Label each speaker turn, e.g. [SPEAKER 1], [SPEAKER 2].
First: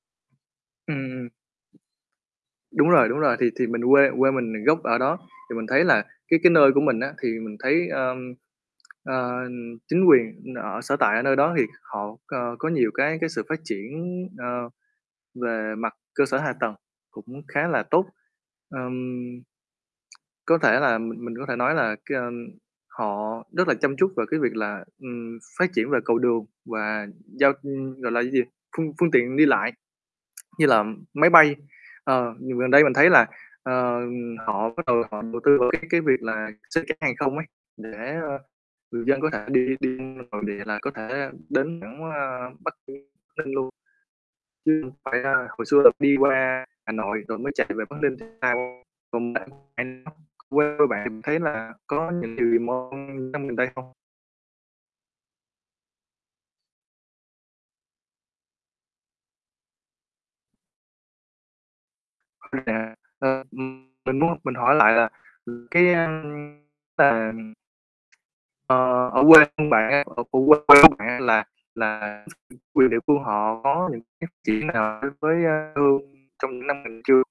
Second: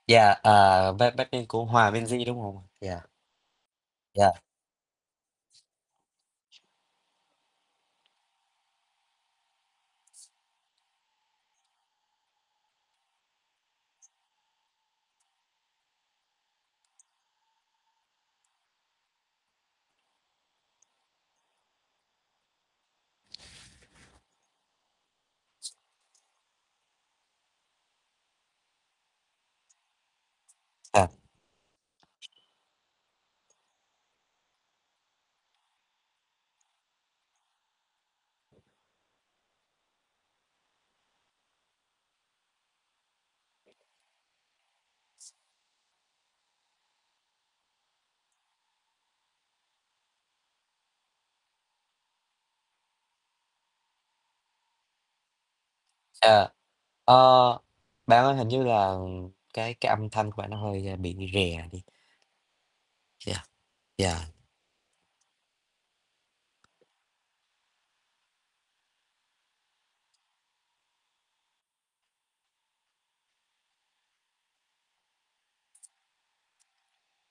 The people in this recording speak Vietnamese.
[SPEAKER 1] Yeah, à, "Bắc
[SPEAKER 2] Ừm.
[SPEAKER 1] Bắc Bling" của Hòa Minzy, đúng hông?
[SPEAKER 2] Đúng
[SPEAKER 1] Yeah.
[SPEAKER 2] rồi, đúng rồi, thì thì mình quê quê
[SPEAKER 1] Yeah.
[SPEAKER 2] mình gốc ở đó, thì mình thấy là cái cái nơi của mình á thì mình thấy, ờm, ờ, chính quyền ở sở tại ở nơi đó thì họ co có nhiều cái cái sự phát triển, ờ, về mặt cơ sở hạ tầng cũng khá là tốt. Ờm. Có thể là mình mình có thể nói là, cái, ưm, họ rất là chăm chút về cái việc là, ừm, phát triển về cầu đường và, ư, giao, ưm gọi là, cái gì, phương phương tiện đi lại. Như là
[SPEAKER 1] À.
[SPEAKER 2] máy bay, ờ, gần gần đây mình thấy là, ờ, họ bắt đầu họ đầu tư vào cái cái việc là xuất cảng hàng không ấy, để, ơ, người dân có thể đi đi nội địa là có thể đến thẳng, ơ, Bắc Ninh Ninh luôn. Chứ không phải là hồi xưa là đi qua Hà Nội rồi mới chạy về Bắc Ninh. [unintelligible] Còn bạn [unintelligible] quê bạn thì mình thấy là có những điều gì mới những năm gần đây không?
[SPEAKER 1] À. Ờ, bạn ơi hình như là cái cái âm thanh của bạn nó hơi bị rè đi.
[SPEAKER 2] [unintelligible]
[SPEAKER 1] Yeah,
[SPEAKER 2] Ờ, mình mình
[SPEAKER 1] yeah.
[SPEAKER 2] muốn mình hỏi lại là, ừ, cái, à, ờ, [unintelligible] ờ, ở quê hương bạn á, ở quê của bạn á là là chính quyền địa phương họ có những phát triển nào đối với, ơ, hương trong những năm gần chưa?